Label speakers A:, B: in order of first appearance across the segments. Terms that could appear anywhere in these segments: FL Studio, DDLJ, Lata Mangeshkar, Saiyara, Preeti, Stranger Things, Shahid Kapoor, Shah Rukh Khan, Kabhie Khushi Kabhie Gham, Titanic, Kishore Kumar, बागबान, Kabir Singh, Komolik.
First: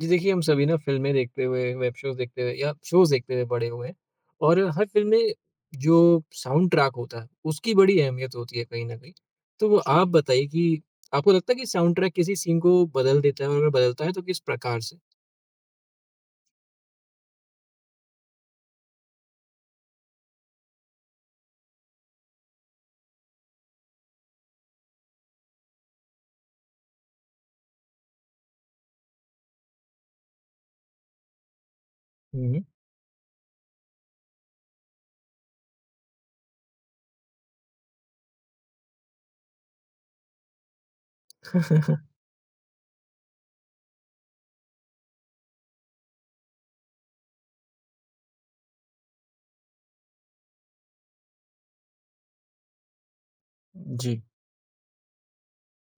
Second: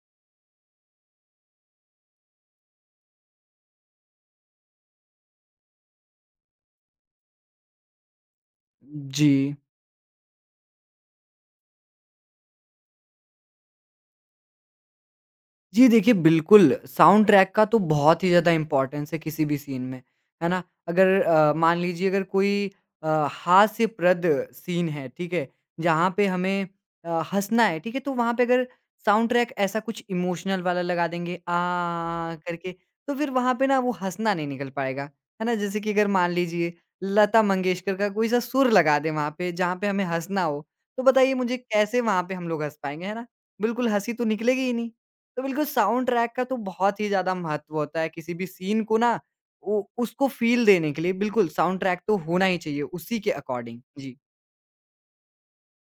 A: जी देखिए, हम सभी ना फ़िल्में देखते हुए, web shows देखते हुए या शोज़ देखते हुए बड़े हुए हैं और हर फ़िल्म में जो साउंड ट्रैक होता है, उसकी बड़ी अहमियत होती है कहीं न कहीं।
B: जी।
A: तो वो जी। आप बताइए कि आपको लगता है कि साउंड ट्रैक किसी सीन को बदल देता है और अगर बदलता है तो किस प्रकार से?
B: जी देखिए, बिल्कुल, साउंड ट्रैक का तो बहुत ही ज़्यादा इम्पोर्टेंस है किसी भी सीन में, है ना? अगर मान लीजिए अगर कोई हास्यप्रद सीन है, ठीक है? जहाँ पे हमें हँसना है, ठीक है? तो वहाँ पे अगर साउंड ट्रैक ऐसा कुछ इमोशनल वाला लगा देंगे, आ
A: हुँ, हुँ।
B: करके, तो फिर वहाँ पे ना वो हँसना नहीं निकल पाएगा, है ना? जैसे कि अगर मान लीजिए लता मंगेशकर का कोई-सा सुर लगा दें वहाँ पे, जहाँ पे हमें हँसना हो, तो बताइए मुझे कैसे वहाँ पे हम लोग हँस पाएँगे, है ना? बिल्कुल हँसी तो निकलेगी ही नहीं। तो बिल्कुल साउंड ट्रैक का तो बहुत ही ज़्यादा महत्व होता है किसी भी सीन को ना उ उसको फ़ील देने के लिए बिल्कुल साउंड ट्रैक तो होना ही चाहिए उसी के अकॉर्डिंग। जी।
A: जी,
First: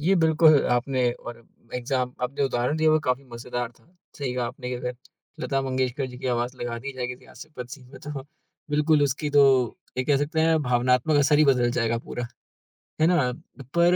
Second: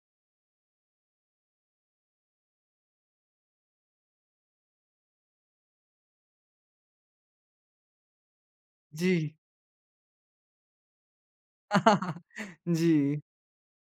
A: ये बिल्कुल आपने और एग्ज़ाम आपने उदाहरण दिया वो काफ़ी मज़ेदार था। सही कहा आपने कि अगर लता मंगेशकर जी की आवाज़ लगा दी जाए किसी आसिफ़ असीम में तो बिल्कुल
B: जी।
A: उसकी तो ये कह सकते हैं भावनात्मक असर ही बदल जाएगा पूरा। है
B: जी।
A: ना? पर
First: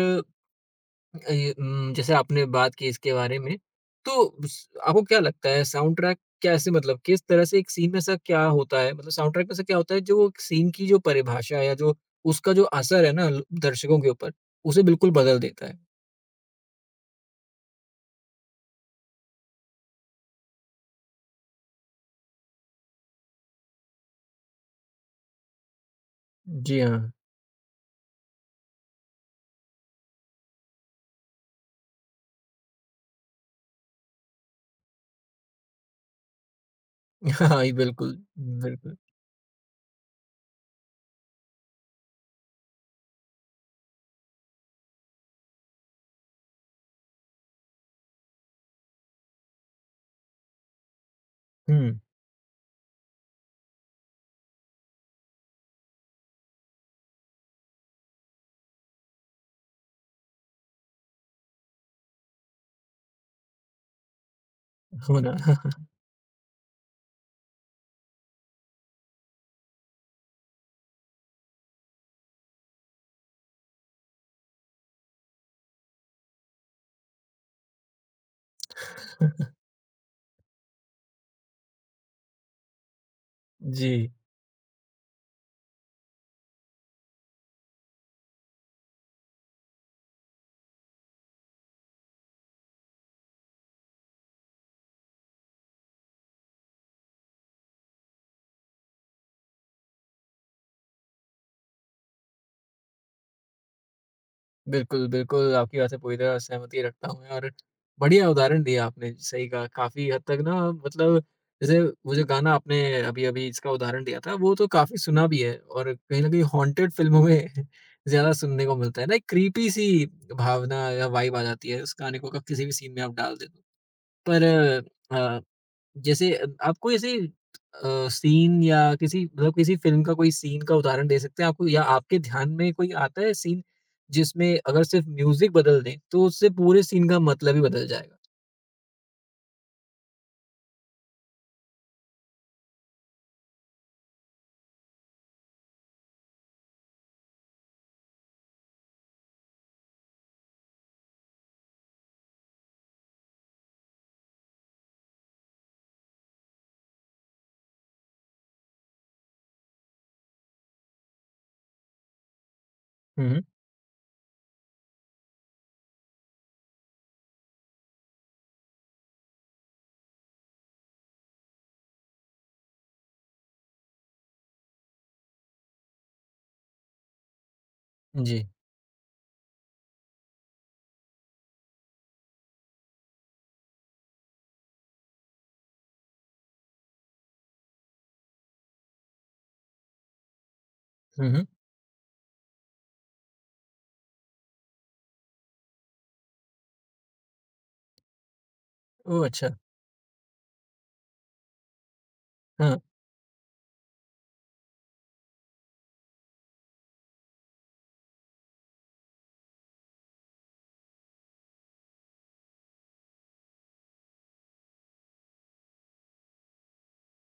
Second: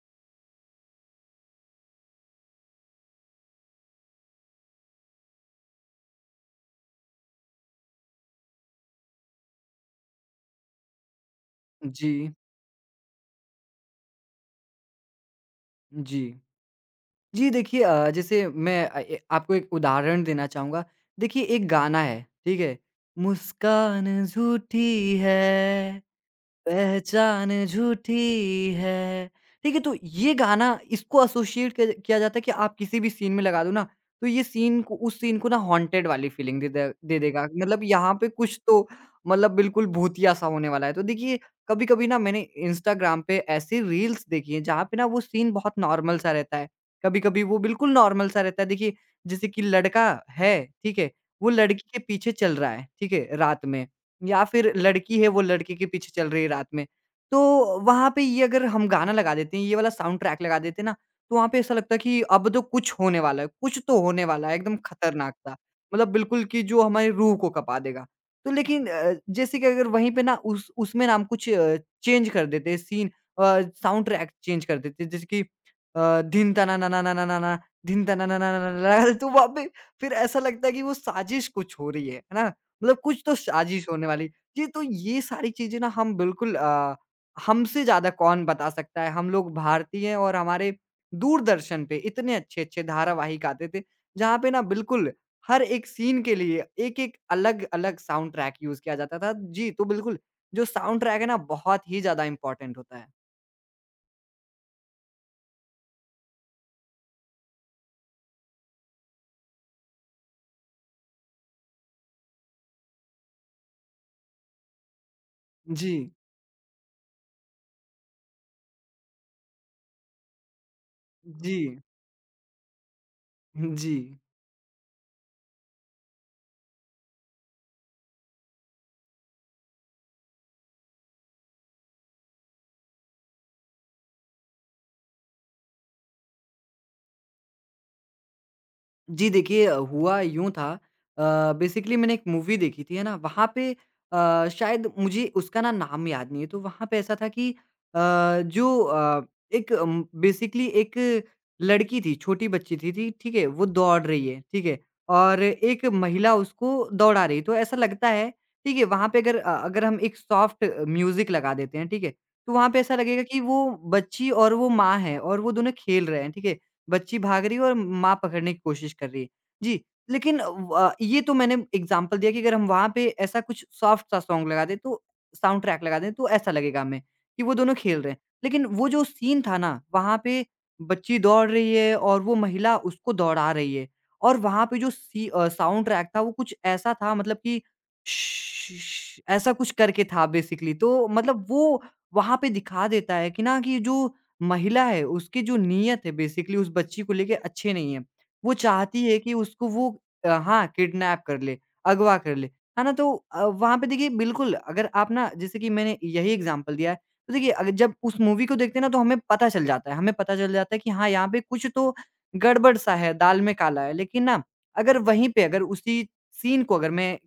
A: ये जैसे आपने बात की इसके बारे में, तो स आपको क्या लगता है साउंड ट्रैक कैसे मतलब किस तरह से एक सीन में ऐसा क्या होता है? मतलब साउंड ट्रैक में ऐसा क्या होता है जो एक सीन की जो परिभाषा या जो
B: जी,
A: उसका जो असर है ना ल दर्शकों के ऊपर, उसे बिल्कुल बदल देता है?
B: जी। जी, देखिए जैसे मैं अ, ए आपको एक उदाहरण देना चाहूँगा। देखिए एक गाना है, ठीक है? मुस्कान झूठी है
A: जी हाँ।
B: पहचान झूठी है। ठीक है, तो ये गाना इसको एसोसिएट किया किया जाता है कि आप किसी भी सीन में लगा दो ना, तो ये सीन को उस सीन को ना हॉन्टेड वाली फीलिंग दे दे दे देगा।
A: हाँ, ये
B: मतलब यहाँ
A: बिल्कुल,
B: पे कुछ तो
A: बिल्कुल।
B: मतलब बिल्कुल भूतिया सा होने वाला है। तो देखिए, कभी-कभी ना मैंने इंस्टाग्राम पे ऐसी रील्स देखी हैं, जहाँ पे ना वो सीन बहुत नॉर्मल सा रहता है। कभी-कभी वो बिल्कुल नॉर्मल सा रहता है। देखिए, जैसे कि लड़का है, ठीक है? वो लड़की के
A: हुँ,
B: पीछे चल रहा है, ठीक है? रात में। या फिर लड़की है वो लड़के के पीछे चल रही है रात में। तो वहाँ पे ये अगर हम गाना लगा देते हैं, ये वाला साउंड ट्रैक लगा देते हैं ना, तो वहाँ पे ऐसा लगता है कि अब तो कुछ होने वाला है, कुछ तो होने वाला है एकदम खतरनाक
A: होना।
B: सा। मतलब बिल्कुल कि जो हमारी रूह को कँपा देगा। तो लेकिन जैसे कि अगर वहीं पे ना उस उसमें ना हम कुछ चेंज कर देते हैं साउंड ट्रैक चेंज कर देते हैं जैसे कि धिन तना ना ना ना ना ना ना, धिन तना ना ना ना ना ना ना, तो वहाँ पे फिर ऐसा लगता है कि वो साज़िश कुछ हो रही है। है ना? मतलब कुछ तो साजिश
A: जी।
B: होने वाली जी, तो ये सारी चीज़ें ना हम बिल्कुल हमसे ज़्यादा कौन बता सकता है। हम लोग भारतीय हैं और हमारे दूरदर्शन पे इतने अच्छे-अच्छे धारावाहिक आते थे, जहाँ पे ना बिल्कुल हर एक सीन के लिए एक-एक अलग-अलग साउंड ट्रैक यूज़ किया जाता था। जी, तो बिल्कुल जो साउंड ट्रैक है ना बहुत ही ज़्यादा इम्पोर्टेंट होता है।
A: बिल्कुल, बिल्कुल, आपकी बात से पूरी तरह सहमति रखता हूँ मैं और बढ़िया उदाहरण दिया आपने, सही कहा, काफ़ी हद तक ना मतलब जैसे वो जो गाना आपने अभी-अभी इसका उदाहरण दिया था, वो तो काफ़ी सुना भी है और
B: जी,
A: कहीं न कहीं हॉन्टेड फ़िल्मों में ज़्यादा सुनने को मिलता है ना, एक क्रीपी सी भावना या वाइब आ
B: जी,
A: जाती है उस गाने को अगर किसी भी सीन में आप डाल दें तो।
B: जी।
A: पर अ जैसे आप कोई ऐसे सीन या किसी मतलब किसी फ़िल्म का कोई सीन का उदाहरण दे सकते हैं? आपको या आपके ध्यान में कोई आता है सीन, जिसमें अगर सिर्फ़ म्यूज़िक बदल दें, तो उससे पूरे सीन का मतलब ही बदल जाएगा?
B: जी देखिए, हुआ यूँ था बेसिकली मैंने एक मूवी देखी थी, है ना? वहाँ पे शायद मुझे उसका ना नाम याद नहीं है, तो वहाँ पे ऐसा था कि जो एक बेसिकली एक लड़की थी, छोटी बच्ची थी ठीक है? वो दौड़ रही है, ठीक है? और एक महिला उसको दौड़ा रही है, तो ऐसा लगता है, ठीक है? वहाँ पे अगर हम एक सॉफ्ट म्यूज़िक लगा देते हैं, ठीक है? तो वहाँ पे ऐसा लगेगा
A: हुँ,
B: कि
A: हुँ।
B: वो बच्ची और वो माँ है और वो दोनों खेल रहे हैं, ठीक है? बच्ची भाग रही है और माँ पकड़ने की कोशिश कर रही है। जी, लेकिन व ये तो मैंने एग्ज़ाम्पल दिया कि अगर हम वहाँ पे ऐसा कुछ सॉफ्ट सा सॉन्ग लगा दें तो साउंड ट्रैक लगा दें तो ऐसा लगेगा हमें कि वो दोनों खेल रहे हैं।
A: जी।
B: लेकिन वो जो सीन था ना, वहाँ पे बच्ची दौड़ रही है और वो महिला उसको दौड़ा रही है और वहाँ पे जो साउंड ट्रैक था वो कुछ ऐसा था मतलब कि ऐसा कुछ करके था बेसिकली। तो
A: हुँ,
B: मतलब
A: हुँ।
B: वो वहाँ पे दिखा देता है कि ना कि जो महिला है, उसकी जो नीयत है बेसिकली उस बच्ची को लेके अच्छी नहीं है। वो चाहती है
A: ओह!
B: कि
A: अच्छा।
B: उसको वो हाँ, किडनैप कर ले, अगवा कर ले,
A: हाँ,
B: है ना? तो वहाँ पे देखिए बिल्कुल अगर आप ना जैसे कि मैंने यही एग्ज़ाम्पल दिया है, तो देखिए अगर जब उस मूवी को देखते हैं ना तो हमें पता चल जाता है, हमें पता चल जाता है कि हाँ, यहाँ पे कुछ तो गड़बड़ सा है, दाल में काला है। लेकिन ना अगर वहीं पे अगर उसी सीन को अगर मैं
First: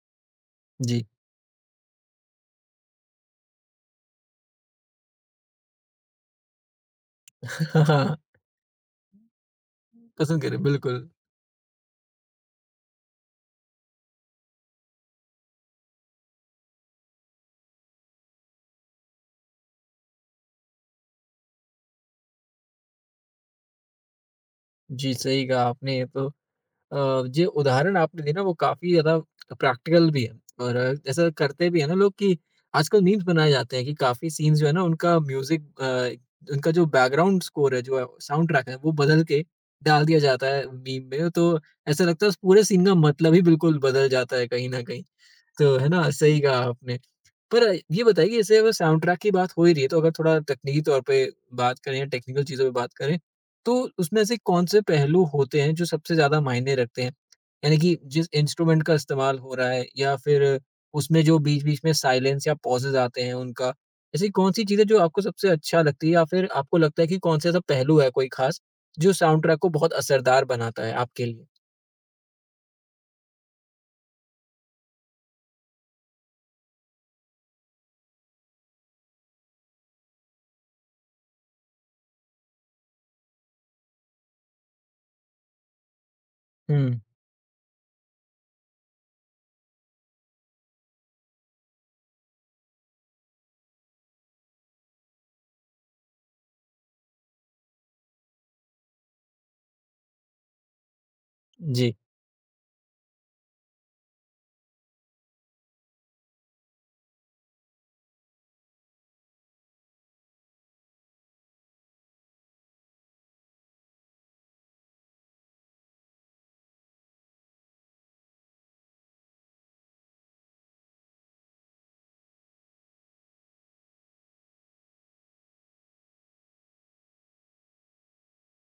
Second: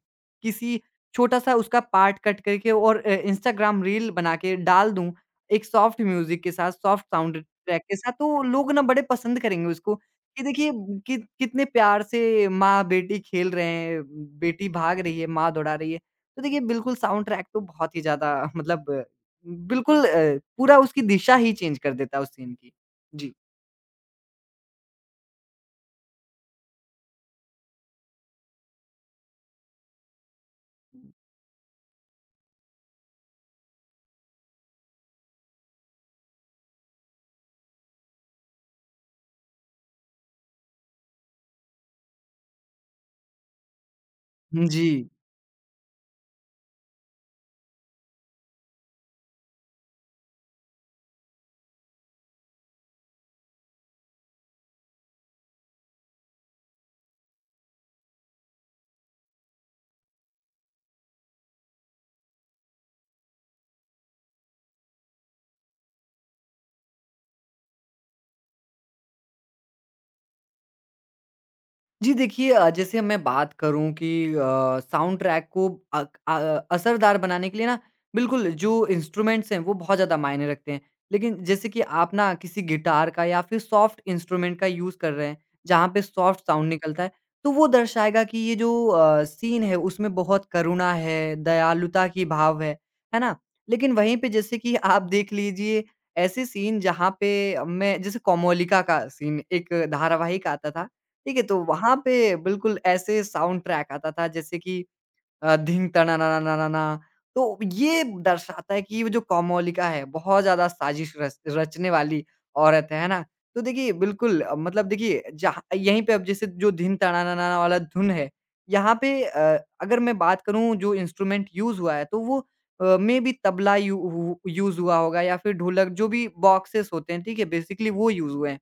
B: किसी
A: जी।
B: छोटा-सा उसका पार्ट कट करके और इंस्टाग्राम रील बना के डाल दूँ एक सॉफ्ट म्यूज़िक के साथ, सॉफ्ट साउंड ट्रैक के साथ,
A: हाँ,
B: तो लोग ना बड़े पसंद करेंगे उसको
A: पसंद
B: कि
A: करें,
B: देखिए
A: बिल्कुल।
B: कि कितने प्यार से माँ-बेटी खेल रहे हैं, बेटी भाग रही है, माँ दौड़ा रही है। तो देखिए बिल्कुल साउंड ट्रैक तो बहुत ही ज़्यादा मतलब बिल्कुल पूरा उसकी दिशा ही चेंज कर देता है उस सीन की। जी।
A: जी, सही कहा आपने ये तो। अ, जो उदाहरण आपने दिया ना वो काफ़ी ज़्यादा प्रैक्टिकल भी है और ऐसा करते भी है ना लोग कि आजकल मीम्स बनाए जाते हैं कि काफ़ी सीन्स जो है ना उनका म्यूज़िक, उनका जो बैकग्राउंड स्कोर है जो साउंड ट्रैक है वो बदल के डाल दिया जाता है मीम में। तो ऐसा लगता है उस पूरे सीन का मतलब ही बिल्कुल बदल जाता है कहीं ना
B: जी।
A: कहीं। तो है ना, सही कहा आपने। पर ये बताइए कि जैसे अगर साउंड ट्रैक की बात हो ही रही है तो अगर थोड़ा तकनीकी तौर पे बात करें या टेक्निकल चीज़ों पे बात करें, तो उसमें ऐसे कौन से पहलू होते हैं जो सबसे ज़्यादा मायने रखते हैं? यानी कि जिस इंस्ट्रूमेंट का इस्तेमाल हो रहा है या फिर उसमें जो बीच-बीच में साइलेंस या पॉजेज़ आते हैं उनका, ऐसी कौन-सी चीज़ें जो आपको सबसे अच्छा लगती है या फिर आपको लगता है कि कौन-सा ऐसा पहलू है कोई ख़ास, जो साउंड ट्रैक को बहुत असरदार बनाता है आपके लिए?
B: जी देखिए जैसे मैं बात करूँ कि अ, साउंड ट्रैक को अ, असरदार बनाने के लिए ना बिल्कुल जो इंस्ट्रूमेंट्स हैं वो बहुत ज़्यादा मायने रखते हैं। लेकिन जैसे कि आप ना किसी गिटार का या फिर सॉफ्ट इंस्ट्रूमेंट का यूज़ कर रहे हैं, जहाँ पे सॉफ्ट साउंड
A: हुँ,
B: निकलता है, तो वो दर्शाएगा कि ये जो सीन है उसमें बहुत करुणा है, दयालुता की भाव है ना? लेकिन वहीं पे जैसे कि आप देख लीजिए ऐसे सीन जहाँ पे मैं जैसे कोमोलिका का सीन एक धारावाहिक आता था ठीक है, तो
A: जी।
B: वहाँ पे बिल्कुल ऐसे साउंड ट्रैक आता था जैसे कि धिंग तनानानानाना तो ये दर्शाता है कि वो जो कोमोलिका है बहुत ज़्यादा साजिश रच रचने वाली औरत है ना? तो देखिए बिल्कुल मतलब देखिए जहाँ यहीं पे अब जैसे जो धिन तनानाना वाला धुन है, यहाँ पे अगर मैं बात करूँ जो इंस्ट्रूमेंट यूज़ हुआ है तो वो मेबी तबला यू हु यूज़ हुआ होगा या फिर ढोलक जो भी बॉक्सेस होते हैं, ठीक है? बेसिकली वो यूज़ हुए हैं।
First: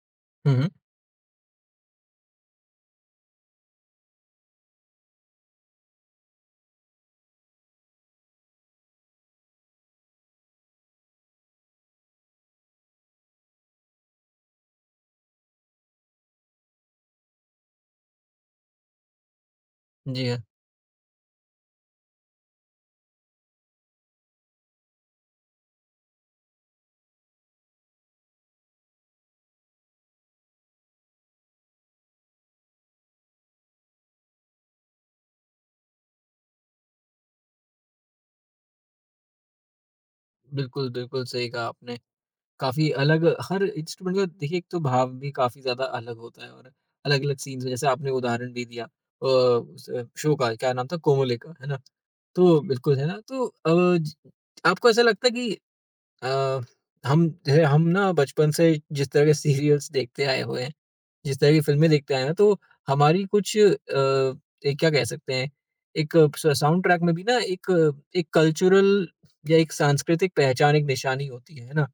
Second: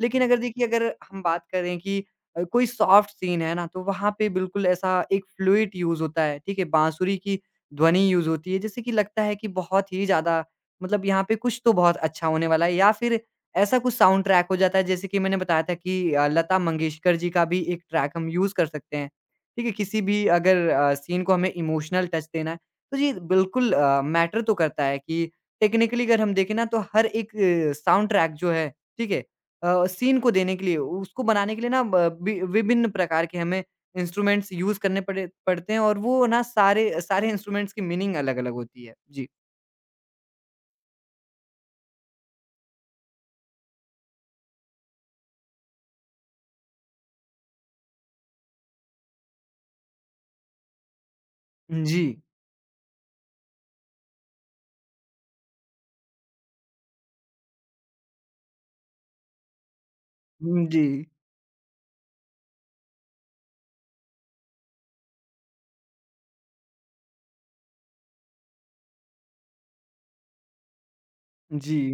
B: लेकिन अगर
A: हुँ,
B: देखिए
A: हुँ।
B: अगर हम बात करें कि कोई सॉफ्ट सीन है ना, तो वहाँ पे बिल्कुल ऐसा एक फ्लूइड यूज़ होता है, ठीक है? बाँसुरी की ध्वनि यूज़ होती है जिससे कि लगता है कि बहुत ही ज़्यादा मतलब यहाँ पे कुछ तो बहुत अच्छा होने वाला है या फिर ऐसा कुछ साउंड ट्रैक हो जाता है जैसे कि मैंने बताया था कि लता मंगेशकर जी का भी एक ट्रैक हम यूज़ कर सकते हैं, ठीक है? किसी भी
A: जी हाँ,
B: अगर सीन को हमें इमोशनल टच देना है, तो ये बिल्कुल मैटर तो करता है कि टेक्निकली अगर हम देखें ना तो हर एक साउंड ट्रैक जो है, ठीक है? सीन को देने के लिए, उसको बनाने के लिए ना ब वि विभिन्न प्रकार के हमें इंस्ट्रूमेंट्स यूज़ करने पड़े पड़ते हैं और वो ना सारे सारे इंस्ट्रूमेंट्स की मीनिंग अलग-अलग होती है। जी।
A: बिल्कुल, बिल्कुल सही कहा आपने। काफ़ी अलग हर इंस्ट्रूमेंट का देखिए एक तो भाव भी काफ़ी ज़्यादा अलग होता है और अलग-अलग सीन्स में जैसे आपने उदाहरण भी दिया उस शो का क्या नाम था कोमोले का, है ना?
B: जी।
A: तो जी। बिल्कुल है ना, तो ज आपको ऐसा लगता है कि अ, हम जो है हम ना बचपन से जिस तरह के सीरियल्स देखते आए हुए
B: हुँ,
A: हैं,
B: जी।
A: जिस तरह की फ़िल्में देखते आए हैं तो हमारी कुछ एक क्या कह सकते हैं एक स साउंड ट्रैक में भी ना एक एक कल्चरल या एक सांस्कृतिक पहचान, एक निशानी होती है
B: जी।
A: ना?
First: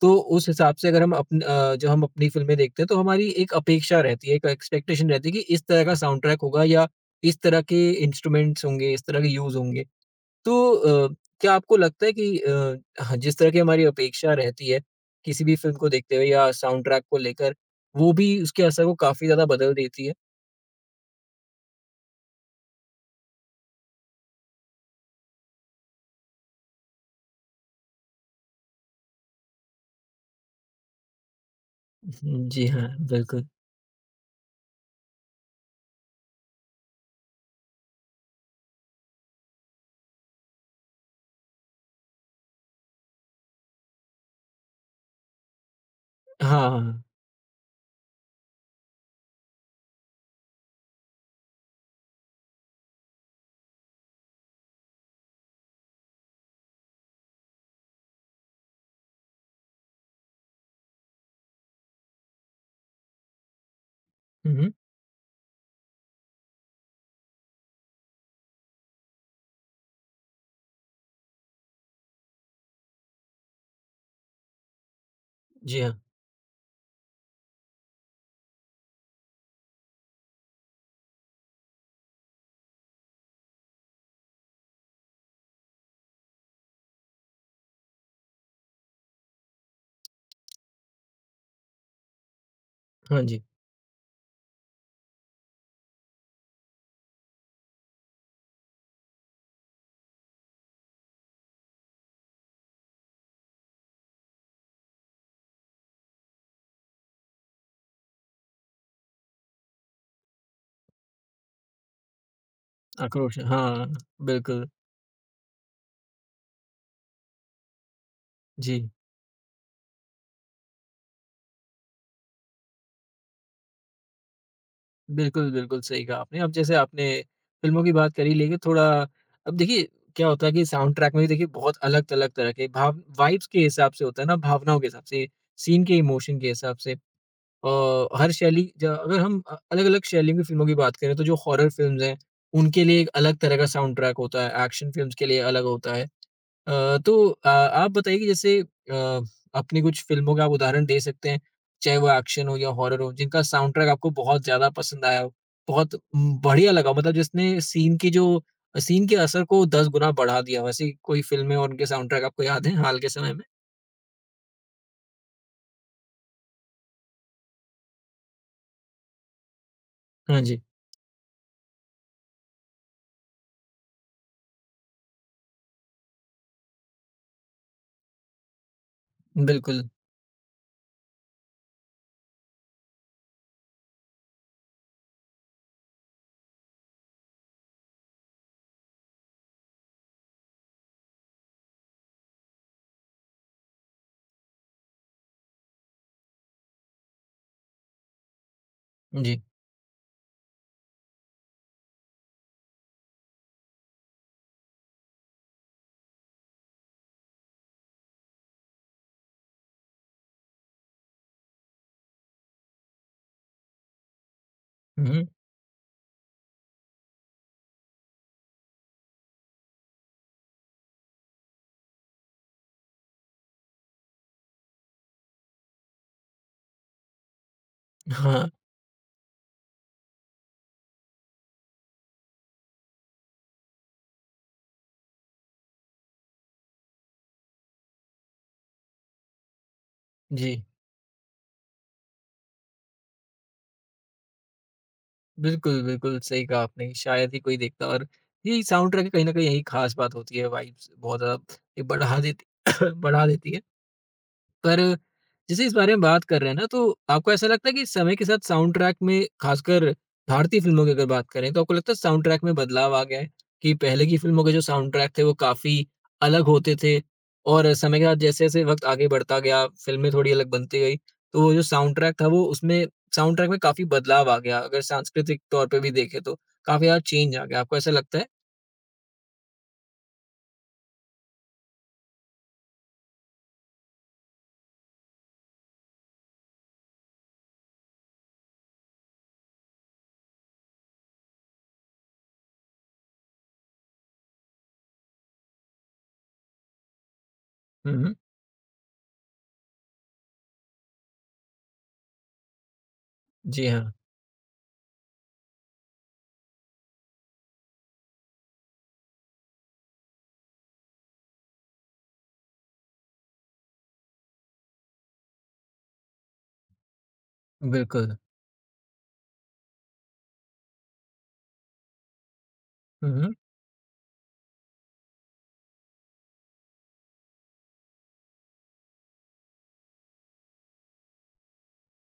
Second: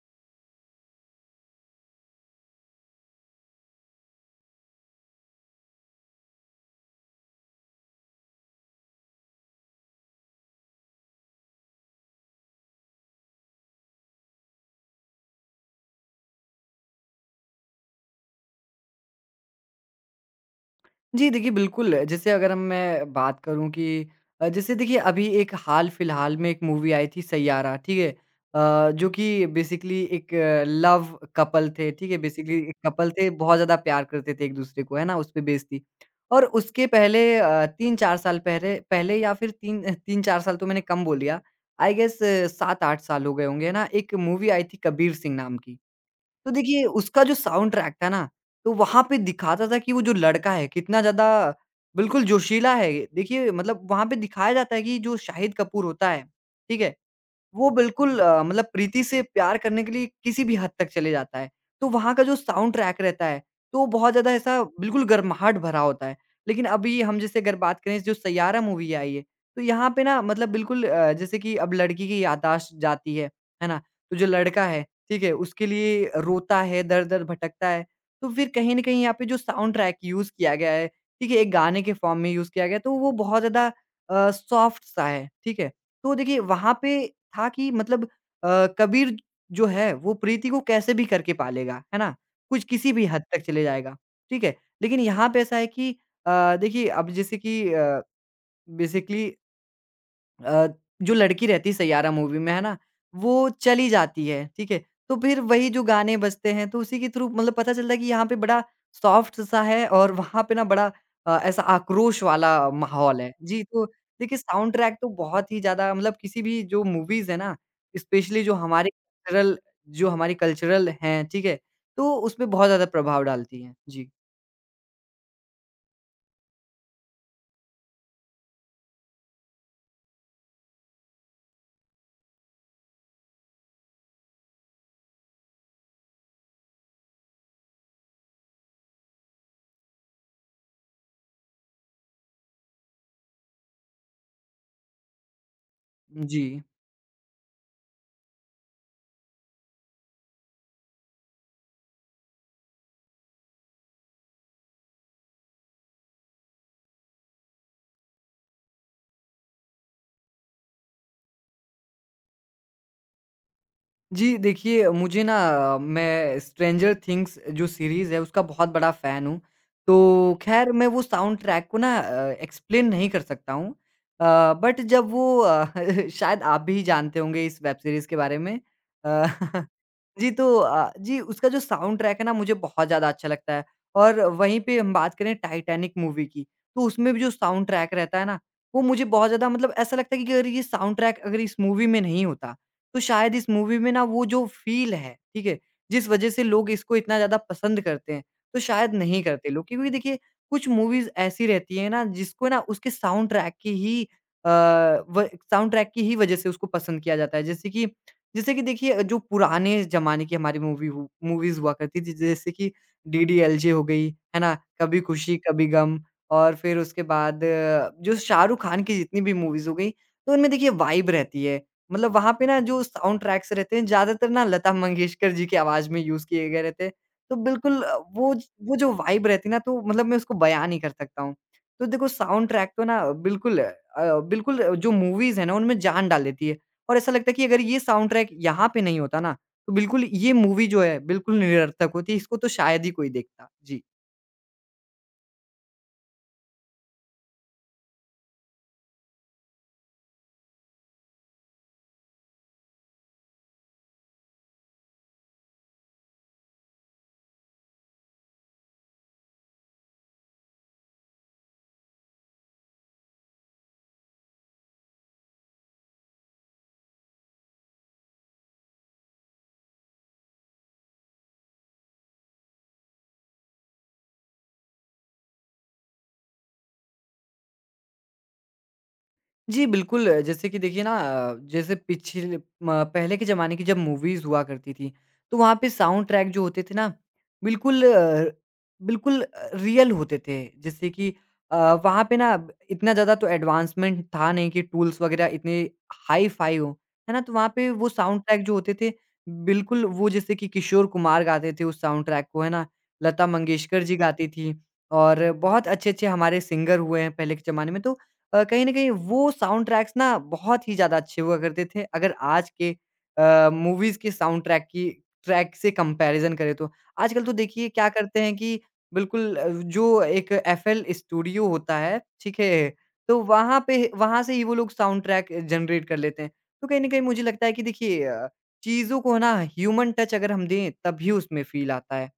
A: तो उस हिसाब से अगर हम जो हम अपनी फ़िल्में देखते हैं तो हमारी एक अपेक्षा रहती है, एक एक्सपेक्टेशन रहती है कि इस तरह का साउंड ट्रैक होगा या इस तरह के इंस्ट्रूमेंट्स होंगे, इस तरह के यूज़ होंगे। तो क्या आपको लगता है कि हाँ, जिस तरह की हमारी अपेक्षा रहती है, किसी भी फ़िल्म को देखते हुए या साउंड ट्रैक को लेकर, वो भी उसके असर को काफ़ी ज़्यादा बदल देती है?
B: जी, देखिए बिल्कुल, जैसे अगर हम मैं बात करूँ कि जैसे देखिए अभी एक हाल-फिलहाल में एक मूवी आई थी सैयारा, ठीक है? जो कि बेसिकली एक लव कपल थे, ठीक है?
A: हुँ,
B: बेसिकली
A: जी
B: एक
A: हाँ,
B: कपल थे,
A: बिल्कुल।
B: बहुत ज़्यादा प्यार करते थे एक-दूसरे को, है ना? उस पे बेस्ड थी और उसके पहले 3-4 साल पहले पहले या फिर 3-4 साल तो मैंने कम बोल दिया, आई गेस 7-8 साल हो गए होंगे, है ना? एक मूवी आई थी कबीर सिंह नाम की।
A: हाँ,
B: तो
A: हाँ,
B: देखिए
A: हाँ।
B: उसका जो साउंड ट्रैक था ना, तो वहाँ पे दिखाता था कि वो जो लड़का है कितना ज़्यादा बिल्कुल जोशीला है। देखिए मतलब वहाँ पे दिखाया जाता है कि जो शाहिद कपूर होता है, ठीक है? वो बिल्कुल मतलब प्रीति से प्यार करने के लिए किसी भी हद तक चले जाता है। तो वहाँ का जो साउंड ट्रैक रहता है, तो वो बहुत ज़्यादा
A: हुँ,
B: ऐसा
A: हुँ।
B: बिल्कुल गर्माहट भरा होता है। लेकिन अभी हम जैसे अगर बात करें जो सैयारा मूवी आई है, तो यहाँ पे ना मतलब बिल्कुल जैसे कि अब लड़की की याददाश्त जाती है ना? तो जो लड़का है, ठीक है? उसके
A: जी हाँ।
B: लिए रोता है, दर-दर भटकता है। तो फिर कहीं न कहीं यहाँ पे जो साउंड ट्रैक यूज़ किया गया है, ठीक है? एक गाने के फॉर्म में यूज़ किया गया है, तो वो बहुत ज़्यादा सॉफ्ट सा है, ठीक है? तो देखिए वहाँ पे था कि मतलब अ, कबीर जो है वो प्रीति को कैसे भी करके पालेगा, है ना? कुछ किसी भी हद
A: हाँ
B: तक
A: जी,
B: चले जाएगा, ठीक है? लेकिन यहाँ पे ऐसा है कि देखिए अब जैसे कि बेसिकली अ, जो लड़की रहती है सैयारा मूवी में, है ना? वो चली जाती है, ठीक है? तो फिर वही जो गाने बजते हैं, तो उसी के थ्रू मतलब पता चलता है कि यहाँ पे बड़ा सॉफ्ट-सा है और वहाँ पे ना बड़ा ऐसा आक्रोश वाला माहौल है।
A: आक्रोश।
B: जी, तो
A: हाँ,
B: देखिए
A: बिल्कुल।
B: साउंड ट्रैक तो बहुत ही ज़्यादा मतलब किसी भी जो मूवीज़ है ना, स्पेशली
A: जी।
B: जो हमारी कल्चरल हैं, ठीक है? तो उसपे बहुत ज़्यादा प्रभाव डालती हैं। जी।
A: बिल्कुल, बिल्कुल, सही कहा आपने। अब जैसे आपने फ़िल्मों की बात करी लेकिन थोड़ा अब देखिए क्या होता है कि साउंड ट्रैक में भी देखिए बहुत अलग-अलग तरह के भाव वाइब्स के हिसाब से होता है ना, भावनाओं के हिसाब से, सीन के इमोशन के हिसाब से। हर शैली ज अगर हम अलग-अलग शैलियों की फ़िल्मों की बात करें तो जो हॉरर फ़िल्म्स हैं, उनके लिए एक अलग तरह का साउंड ट्रैक होता है, एक्शन फ़िल्म्स के लिए अलग होता है।
B: जी।
A: तो आप बताइए कि जैसे अपनी कुछ फ़िल्मों का आप उदाहरण दे सकते हैं, चाहे वो एक्शन हो या हॉरर हो, जिनका साउंड ट्रैक आपको बहुत ज़्यादा पसंद आया हो, बहुत बढ़िया लगा हो, मतलब जिसने सीन की जो सीन के असर को 10 गुना बढ़ा दिया हो, ऐसी कोई फ़िल्में और उनके साउंड ट्रैक आपको याद हैं हाल के समय में?
B: जी, देखिए मुझे ना मैं स्ट्रेंजर थिंग्स जो सीरीज़ है उसका बहुत बड़ा फ़ैन हूँ। तो
A: हाँ जी,
B: खैर मैं वो साउंड ट्रैक को ना एक्सप्लेन नहीं कर सकता हूँ। बट जब वो शायद आप भी जानते होंगे इस वेब सीरीज़ के बारे में। अ
A: बिल्कुल।
B: जी, तो जी उसका जो साउंड ट्रैक है ना मुझे बहुत ज़्यादा अच्छा लगता है। और वहीं पे हम बात करें टाइटैनिक मूवी की, तो उसमें भी जो साउंड ट्रैक रहता है ना, वो मुझे बहुत ज़्यादा मतलब ऐसा लगता है कि अगर ये साउंड ट्रैक अगर इस मूवी में नहीं होता, तो शायद इस मूवी में ना वो जो फ़ील है, ठीक है? जिस वज़ह से लोग इसको इतना ज़्यादा पसंद करते हैं, तो शायद नहीं
A: जी।
B: करते लोग। क्योंकि देखिए कुछ मूवीज़ ऐसी रहती हैं ना जिसको ना उसके साउंड ट्रैक की ही अ, व साउंड ट्रैक की ही वज़ह से उसको पसंद किया जाता है। जैसे कि देखिए जो पुराने ज़माने की हमारी मूवीज़ हुआ करती थी जैसे कि डीडीएलजे हो गई, है ना? कभी
A: हुँ,
B: खुशी कभी गम और फिर उसके बाद जो शाहरुख खान की जितनी भी मूवीज़ हो गई, तो उनमें देखिए वाइब रहती है। मतलब वहाँ पे ना जो साउंड ट्रैक्स रहते हैं ज़्यादातर ना लता मंगेशकर जी की आवाज़ में यूज़ किए गए रहते हैं। तो बिल्कुल
A: हाँ,
B: वो जो वाइब रहती है ना तो मतलब मैं उसको बयाँ नहीं कर सकता हूँ। तो देखो साउंड ट्रैक तो ना बिल्कुल जो मूवीज़ है ना उनमें जान डाल देती है। और ऐसा लगता है कि अगर ये साउंड ट्रैक यहाँ पे नहीं होता ना, तो बिल्कुल ये
A: जी।
B: मूवी जो है, बिल्कुल निरर्थक होती। इसको तो शायद ही कोई देखता। जी।
A: बिल्कुल, बिल्कुल, सही कहा आपने, शायद ही कोई देखता और यही साउंड ट्रैक की कहीं न कहीं यही ख़ास बात होती है, वाइब्स बहुत ज़्यादा ये बढ़ा देती बढ़ा देती है। पर जैसे इस बारे में बात कर रहे हैं ना, तो आपको ऐसा लगता है कि समय के साथ साउंड ट्रैक में खासकर भारतीय फ़िल्मों की अगर बात करें, तो आपको लगता है साउंड ट्रैक में बदलाव आ गया है? कि पहले की फ़िल्मों के जो साउंड ट्रैक थे, वो काफ़ी अलग होते थे और समय के साथ जैसे-जैसे वक़्त आगे बढ़ता गया, फ़िल्में थोड़ी अलग बनती गई, तो वो जो साउंड ट्रैक था, वो उसमें साउंड ट्रैक में काफ़ी बदलाव आ गया, अगर सांस्कृतिक तौर पे भी देखें तो, काफ़ी ज़्यादा चेंज आ गया। आपको ऐसा लगता है?
B: जी, बिल्कुल। जैसे कि देखिए ना जैसे पिछले म पहले के ज़माने की जब मूवीज़ हुआ करती थी, तो वहाँ पे साउंड ट्रैक जो होते थे ना, बिल्कुल अ, बिल्कुल रियल होते थे। जैसे कि अ, वहाँ पे ना अब इतना ज़्यादा तो एडवांसमेंट था नहीं कि टूल्स वग़ैरह इतने हाई-फाई हों, है ना? तो वहाँ पे वो
A: हुँ, हुँ।
B: साउंड ट्रैक जो होते थे, बिल्कुल वो जैसे कि किशोर कुमार गाते थे उस साउंड ट्रैक को, है ना? लता
A: जी
B: मंगेशकर
A: हाँ,
B: जी गाती थीं और बहुत अच्छे-अच्छे हमारे सिंगर हुए हैं पहले के ज़माने में। तो कहीं न कहीं वो साउंड ट्रैक्स ना बहुत ही ज़्यादा अच्छे हुआ करते थे। अगर आज के मूवीज़ के साउंड ट्रैक की ट्रैक से कंपैरिज़न करें तो। आजकल तो देखिए क्या
A: बिल्कुल।
B: करते हैं कि जो एक एफएल स्टूडियो होता है, ठीक है?
A: हुँ,
B: तो
A: हुँ।
B: वहाँ से ही वो लोग साउंड ट्रैक जनरेट कर लेते हैं। तो कहीं न कहीं मुझे लगता है कि देखिए चीज़ों को ना ह्यूमन टच अगर हम दें तभी उसमें फ़ील आता है।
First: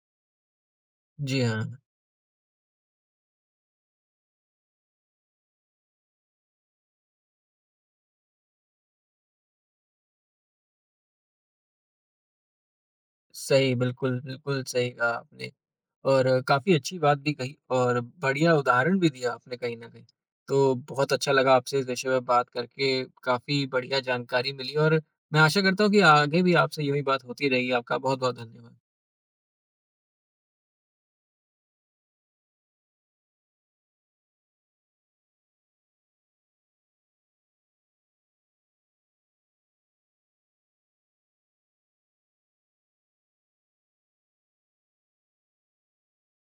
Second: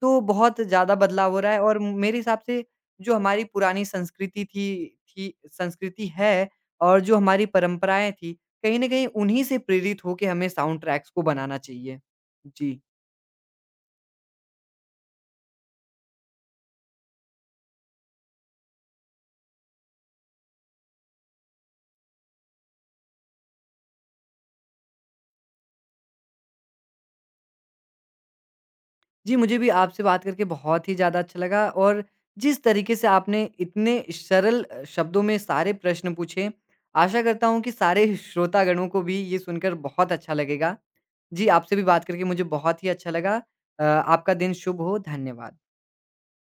B: तो बहुत ज़्यादा बदलाव हो
A: जी
B: रहा है
A: हाँ,
B: और मेरे हिसाब से जो हमारी पुरानी संस्कृति थी संस्कृति है और जो हमारी परंपराएँ थी, कहीं न कहीं उन्हीं से प्रेरित होके हमें साउंड ट्रैक्स को बनाना चाहिए। जी।
A: सही बिल्कुल, बिल्कुल सही कहा आपने। और काफ़ी अच्छी बात भी कही और बढ़िया उदाहरण भी दिया आपने कहीं न कहीं। तो बहुत अच्छा लगा आपसे इस विषय पे बात करके, काफ़ी बढ़िया जानकारी मिली और मैं आशा करता हूँ कि आगे भी आपसे यूँ ही बात होती रहेगी। आपका बहुत-बहुत धन्यवाद।
B: जी, मुझे भी आपसे बात करके बहुत ही ज़्यादा अच्छा लगा और जिस तरीके से आपने इतने सरल शब्दों में सारे प्रश्न पूछे, आशा करता हूँ कि सारे श्रोतागणों को भी ये सुनकर बहुत अच्छा लगेगा। जी, आपसे भी बात करके मुझे बहुत ही अच्छा लगा। आपका दिन शुभ हो। धन्यवाद।